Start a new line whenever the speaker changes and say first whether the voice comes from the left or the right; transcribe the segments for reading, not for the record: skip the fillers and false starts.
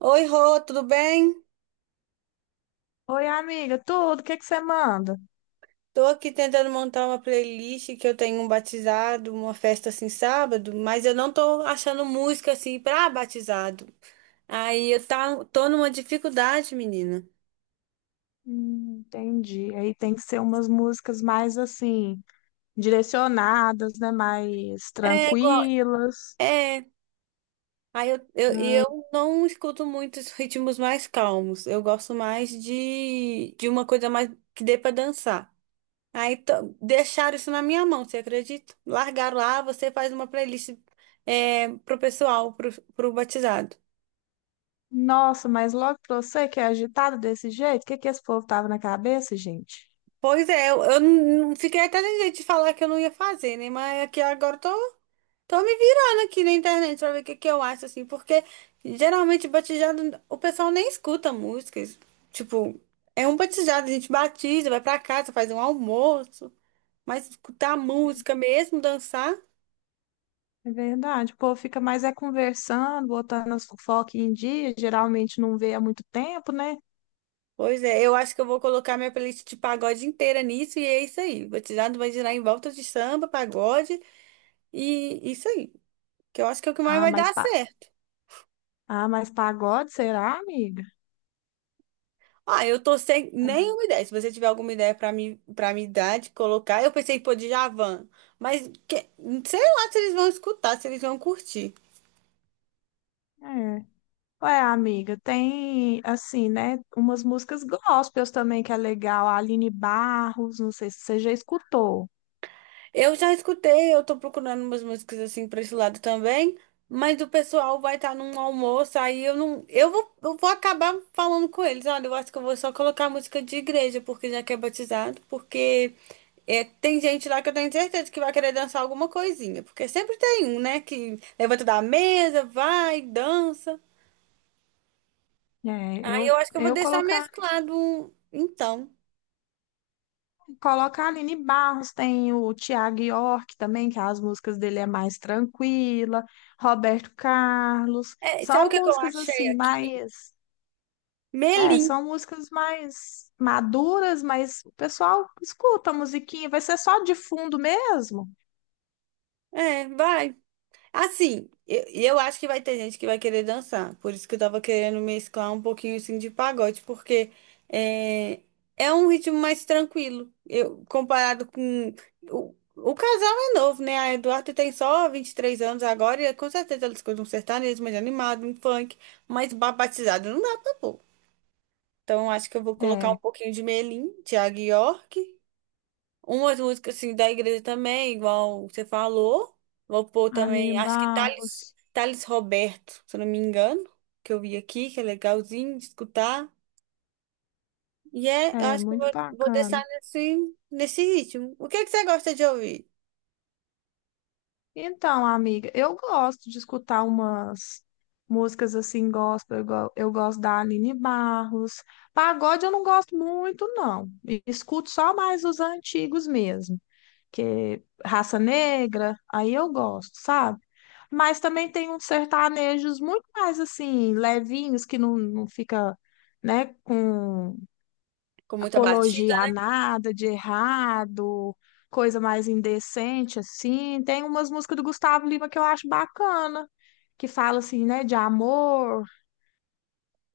right: Oi, Rô, tudo bem?
left: Oi, amiga, tudo? O que que você manda?
right: Tô aqui tentando montar uma playlist que eu tenho um batizado, uma festa assim sábado, mas eu não tô achando música assim pra batizado. Aí tô numa dificuldade, menina.
left: Entendi. Aí tem que ser umas músicas mais assim, direcionadas, né? Mais
right: É igual,
left: tranquilas.
right: é. Aí eu, eu,
left: Ai,
right: eu não escuto muitos ritmos mais calmos. Eu gosto mais de uma coisa mais que dê pra dançar. Deixaram isso na minha mão, você acredita? Largaram lá, você faz uma playlist pro pessoal, pro batizado.
left: nossa, mas logo pra você que é agitado desse jeito, o que é que esse povo tava na cabeça, gente?
right: Pois é, eu não fiquei até sem jeito de falar que eu não ia fazer, né? Mas aqui agora eu tô me virando aqui na internet pra ver o que, que eu acho, assim, porque geralmente batizado, o pessoal nem escuta músicas. Tipo, é um batizado, a gente batiza, vai pra casa, faz um almoço, mas escutar música mesmo, dançar.
left: É verdade, o povo fica mais é conversando, botando as fofocas em dia, geralmente não vê há muito tempo, né?
right: Pois é, eu acho que eu vou colocar minha playlist de pagode inteira nisso e é isso aí. Vou tirar, vai girar em volta de samba, pagode e isso aí. Que eu acho que é o que mais
left: Ah,
right: vai
left: mas
right: dar
left: pa-
right: certo.
left: Ah, mas pagode, será, amiga?
right: Ah, eu tô sem nenhuma ideia. Se você tiver alguma ideia pra mim, para me dar de colocar, eu pensei em pôr Djavan, mas que- sei lá se eles vão escutar, se eles vão curtir.
left: É. Ué, amiga, tem, assim, né, umas músicas gospels também que é legal. A Aline Barros, não sei se você já escutou.
right: Eu já escutei, eu tô procurando umas músicas assim pra esse lado também, mas o pessoal vai estar num almoço, aí eu não. Eu vou acabar falando com eles. Olha, eu acho que eu vou só colocar música de igreja, porque já que é batizado, porque é, tem gente lá que eu tenho certeza que vai querer dançar alguma coisinha, porque sempre tem um, né, que levanta da mesa, vai, dança.
left: É,
right: Aí eu
left: eu,
right: acho que eu vou
left: eu
right: deixar
left: colocar,
right: mesclado. Então,
left: Colocar a Aline Barros, tem o Tiago York também, que as músicas dele é mais tranquila. Roberto Carlos.
right: Sabe o
left: São
right: que que eu
left: músicas,
right: achei
left: assim,
right: aqui?
left: mais... É,
right: Melim.
left: são músicas mais maduras, mas o pessoal escuta a musiquinha, vai ser só de fundo mesmo.
right: É, vai. Assim, eu acho que vai ter gente que vai querer dançar. Por isso que eu tava querendo mesclar um pouquinho assim de pagode, porque é, é um ritmo mais tranquilo. Eu, comparado com. O casal é novo, né? A Eduardo tem só 23 anos agora, e com certeza ela escuta um sertanejo mais animado, um funk, mas batizado não dá pra pôr. Então, eu acho que eu vou colocar um
left: É.
right: pouquinho de Melim, Thiago York. Umas músicas assim da igreja também, igual você falou. Vou pôr
left: A Aline
right: também, acho que Thales,
left: Barros.
right: Thales Roberto, se eu não me engano, que eu vi aqui, que é legalzinho de escutar. Eu
left: É
right: acho que eu
left: muito
right: vou deixar
left: bacana.
right: nesse ritmo. O que é que você gosta de ouvir?
left: Então, amiga, eu gosto de escutar umas músicas assim, gospel. Eu gosto da Aline Barros. Pagode eu não gosto muito, não. E escuto só mais os antigos mesmo, que Raça Negra, aí eu gosto, sabe? Mas também tem uns sertanejos muito mais assim, levinhos, que não fica, né, com
right: Com muita batida?
left: apologia a nada de errado, coisa mais indecente, assim. Tem umas músicas do Gustavo Lima que eu acho bacana, que fala assim, né, de amor.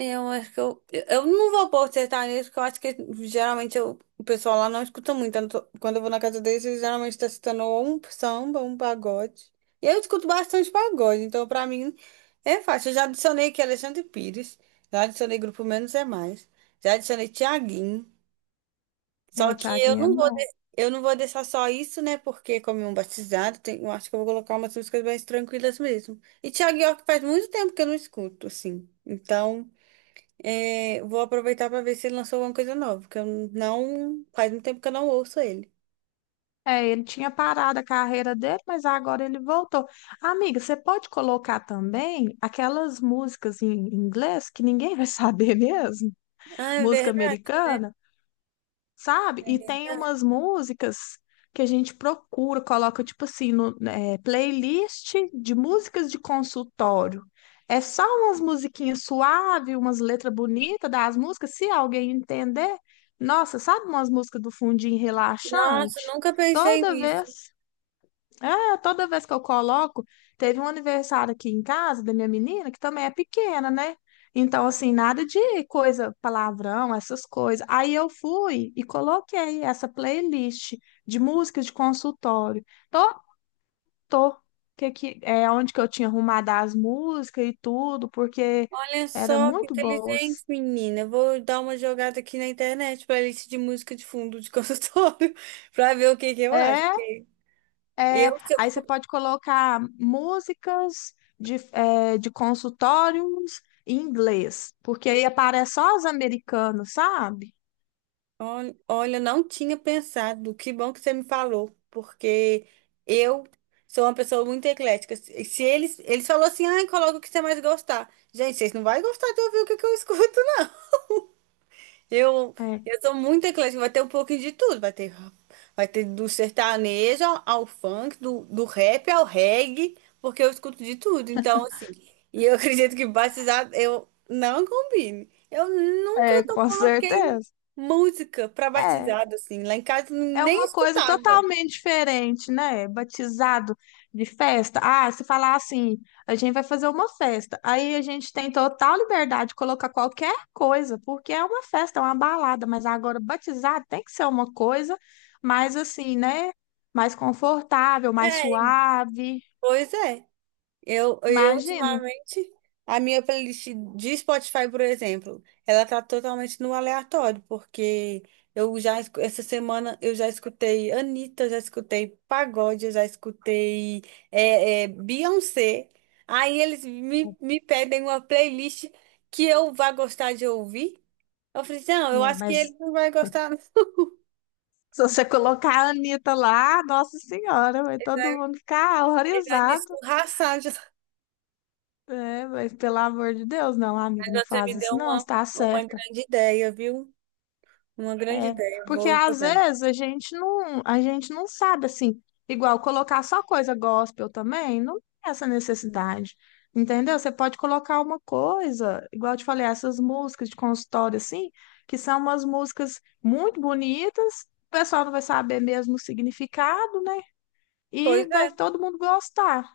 right: Eu acho que eu não vou acertar nisso, porque eu acho que geralmente o pessoal lá não escuta muito. Quando eu vou na casa deles, eles geralmente tá escutando ou um samba, ou um pagode. E eu escuto bastante pagode, então pra mim é fácil. Eu já adicionei aqui Alexandre Pires, já adicionei Grupo Menos é Mais, já adicionei Thiaguinho. Só
left: Ai,
right: que eu
left: Thiaguinho é
right: não vou,
left: bom.
right: de- eu não vou deixar só isso, né? Porque como é um batizado, eu acho que eu vou colocar umas músicas mais tranquilas mesmo. E Thiaguinho é que faz muito tempo que eu não escuto, assim. Então. É, vou aproveitar para ver se ele lançou alguma coisa nova, porque eu não. Faz um tempo que eu não ouço ele.
left: É, ele tinha parado a carreira dele, mas agora ele voltou. Amiga, você pode colocar também aquelas músicas em inglês que ninguém vai saber mesmo?
right: Ah, é
left: Música
right: verdade, né?
left: americana? Sabe?
right: É
left: E tem
right: verdade.
left: umas músicas que a gente procura, coloca tipo assim, no, é, playlist de músicas de consultório. É só umas musiquinhas suaves, umas letras bonitas das músicas, se alguém entender. Nossa, sabe umas músicas do fundinho
right: Nossa,
left: relaxante?
right: nunca pensei
left: Toda
right: nisso.
left: vez. Ah, toda vez que eu coloco, teve um aniversário aqui em casa da minha menina, que também é pequena, né? Então, assim, nada de coisa, palavrão, essas coisas. Aí eu fui e coloquei essa playlist de músicas de consultório. Tô, tô. Que, é onde que eu tinha arrumado as músicas e tudo, porque
right: Olha
left: eram
right: só que
left: muito boas.
right: inteligente, menina. Eu vou dar uma jogada aqui na internet playlist de música de fundo de consultório para ver o que que eu acho.
left: É,
right: Porque
left: É,
right: eu, se
left: Aí você
right: eu
left: pode colocar músicas de, é, de consultórios em inglês, porque aí aparece só os americanos, sabe?
right: Ol- Olha, eu não tinha pensado. Que bom que você me falou, porque eu sou uma pessoa muito eclética. Se eles falou assim, ai, coloca o que você mais gostar. Gente, vocês não vão gostar de ouvir o que que eu escuto, eu, eu sou muito eclética, vai ter um pouquinho de tudo, vai ter do sertanejo ao funk, do rap ao reggae, porque eu escuto de tudo, então assim, e eu acredito que batizado eu não combine. Eu nunca
left: É, é,
right: eu
left: com
right: coloquei
left: certeza.
right: música para
left: É.
right: batizado, assim, lá em casa
left: É
right: nem
left: uma coisa
right: escutava.
left: totalmente diferente, né? Batizado de festa. Ah, se falar assim, a gente vai fazer uma festa. Aí a gente tem total liberdade de colocar qualquer coisa, porque é uma festa, é uma balada. Mas agora, batizado tem que ser uma coisa mais assim, né? Mais confortável, mais
right: É,
left: suave.
right: pois é. Eu
left: Imagina.
right: ultimamente, a minha playlist de Spotify, por exemplo, ela tá totalmente no aleatório, porque essa semana, eu já escutei Anitta, já escutei Pagode, eu já escutei Beyoncé. Aí eles me pedem uma playlist que eu vá gostar de ouvir. Eu falei, assim, não, eu
left: Né?
right: acho que
left: Mas
right: ele não vai gostar, não.
left: se você colocar a Anitta lá, Nossa Senhora, vai todo mundo ficar
right: Ele vai me
left: horrorizado.
right: escorraçar.
left: É, mas pelo amor de Deus, não, amiga,
right: Mas
left: não
right: você
left: faz
right: me deu
left: isso, não,
right: uma,
left: está
right: uma
left: certa.
right: grande ideia, viu? Uma grande
left: É,
right: ideia, eu
left: porque
right: vou
left: às
right: jogar.
left: vezes a gente não sabe assim, igual colocar só coisa gospel também, não tem essa necessidade. Entendeu? Você pode colocar uma coisa, igual eu te falei, essas músicas de consultório assim, que são umas músicas muito bonitas, o pessoal não vai saber mesmo o significado, né? E
right: Pois
left: vai todo mundo gostar.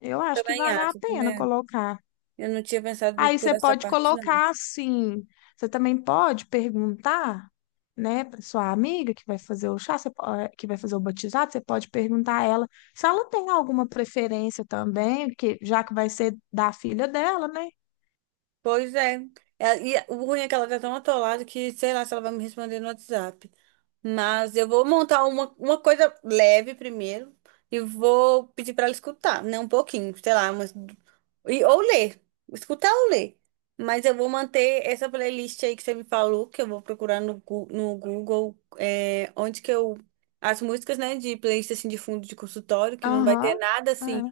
left: Eu acho que
right: também
left: vale a
right: acho,
left: pena
right: né?
left: colocar.
right: Eu não tinha pensado
left: Aí
right: por
left: você
right: essa
left: pode
right: parte, não.
left: colocar assim. Você também pode perguntar, né, para sua amiga que vai fazer o chá, que vai fazer o batizado, você pode perguntar a ela se ela tem alguma preferência também, que já que vai ser da filha dela, né?
right: Pois é. E o ruim é que ela tá tão atolada que sei lá se ela vai me responder no WhatsApp. Mas eu vou montar uma coisa leve primeiro e vou pedir pra ela escutar, né? Um pouquinho, sei lá, umas... e, ou ler. Escutar ou ler. Mas eu vou manter essa playlist aí que você me falou, que eu vou procurar no Google, é, onde que eu. As músicas, né, de playlist assim de fundo de consultório, que não vai ter
left: Aham.
right: nada assim
left: É.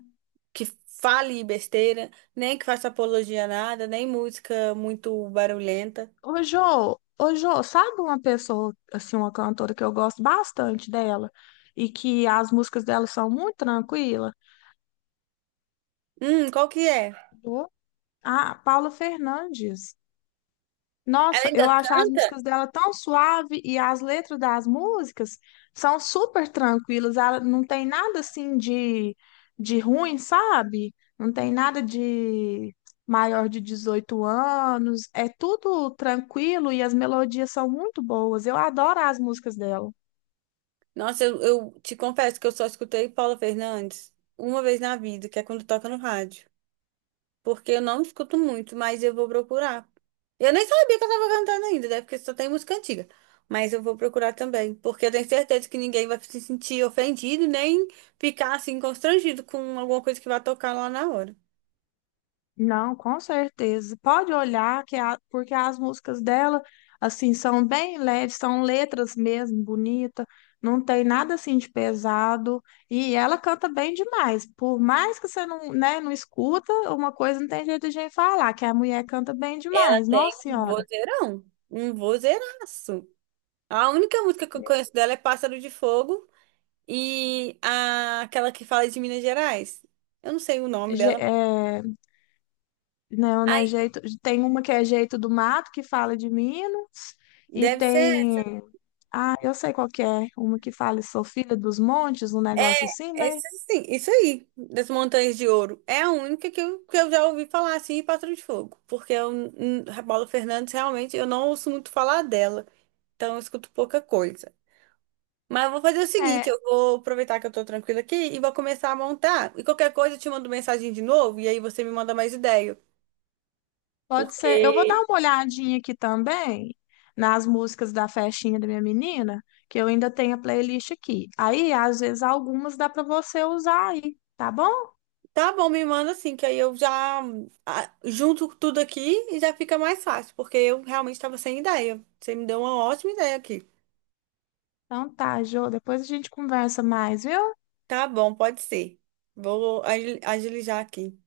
right: que fale besteira, nem que faça apologia a nada, nem música muito barulhenta.
left: Ô, Jô, sabe uma pessoa, assim, uma cantora que eu gosto bastante dela e que as músicas dela são muito tranquilas?
right: Qual que é?
left: Jô? Ah, Paula Fernandes.
right: Ela
left: Nossa, eu
right: ainda
left: acho as
right: canta?
left: músicas dela tão suave e as letras das músicas são super tranquilas. Ela não tem nada assim de ruim, sabe? Não tem nada de maior de 18 anos. É tudo tranquilo e as melodias são muito boas. Eu adoro as músicas dela.
right: Nossa, eu te confesso que eu só escutei Paula Fernandes uma vez na vida, que é quando toca no rádio. Porque eu não escuto muito, mas eu vou procurar. Eu nem sabia que eu tava cantando ainda, né? Porque só tem música antiga. Mas eu vou procurar também, porque eu tenho certeza que ninguém vai se sentir ofendido, nem ficar assim constrangido com alguma coisa que vai tocar lá na hora.
left: Não, com certeza. Pode olhar que a- porque as músicas dela assim são bem leves, são letras mesmo bonita, não tem nada assim de pesado e ela canta bem demais. Por mais que você não, né, não escuta, uma coisa não tem jeito de gente falar, que a mulher canta bem
right: Ela
left: demais.
right: tem
left: Nossa
right: um
left: Senhora.
right: vozeirão, um vozeiraço. A única música que eu conheço dela é Pássaro de Fogo e aquela que fala de Minas Gerais. Eu não sei o nome dela, mas.
left: É, não,
right: Ai,
left: né, jeito, tem uma que é Jeito do Mato que fala de Minas e
right: deve ser essa.
left: tem, ah, eu sei qual que é, uma que fala Sou Filha dos Montes, um negócio assim,
right: É,
left: né?
right: essa sim, isso aí, das Montanhas de Ouro. É a única que eu já ouvi falar assim, e Pássaro de Fogo. Porque eu, a Paula Fernandes, realmente, eu não ouço muito falar dela. Então eu escuto pouca coisa. Mas eu vou fazer o seguinte,
left: É,
right: eu vou aproveitar que eu tô tranquila aqui e vou começar a montar. E qualquer coisa eu te mando mensagem de novo e aí você me manda mais ideia.
left: pode ser. Eu vou dar
right: Porque
left: uma olhadinha aqui também nas músicas da festinha da minha menina, que eu ainda tenho a playlist aqui. Aí, às vezes, algumas dá para você usar aí, tá bom?
right: Tá bom, me manda assim, que aí eu junto tudo aqui e já fica mais fácil, porque eu realmente tava sem ideia. Você me deu uma ótima ideia aqui.
left: Então tá, Jô, depois a gente conversa mais, viu?
right: Tá bom, pode ser. Vou agilizar aqui.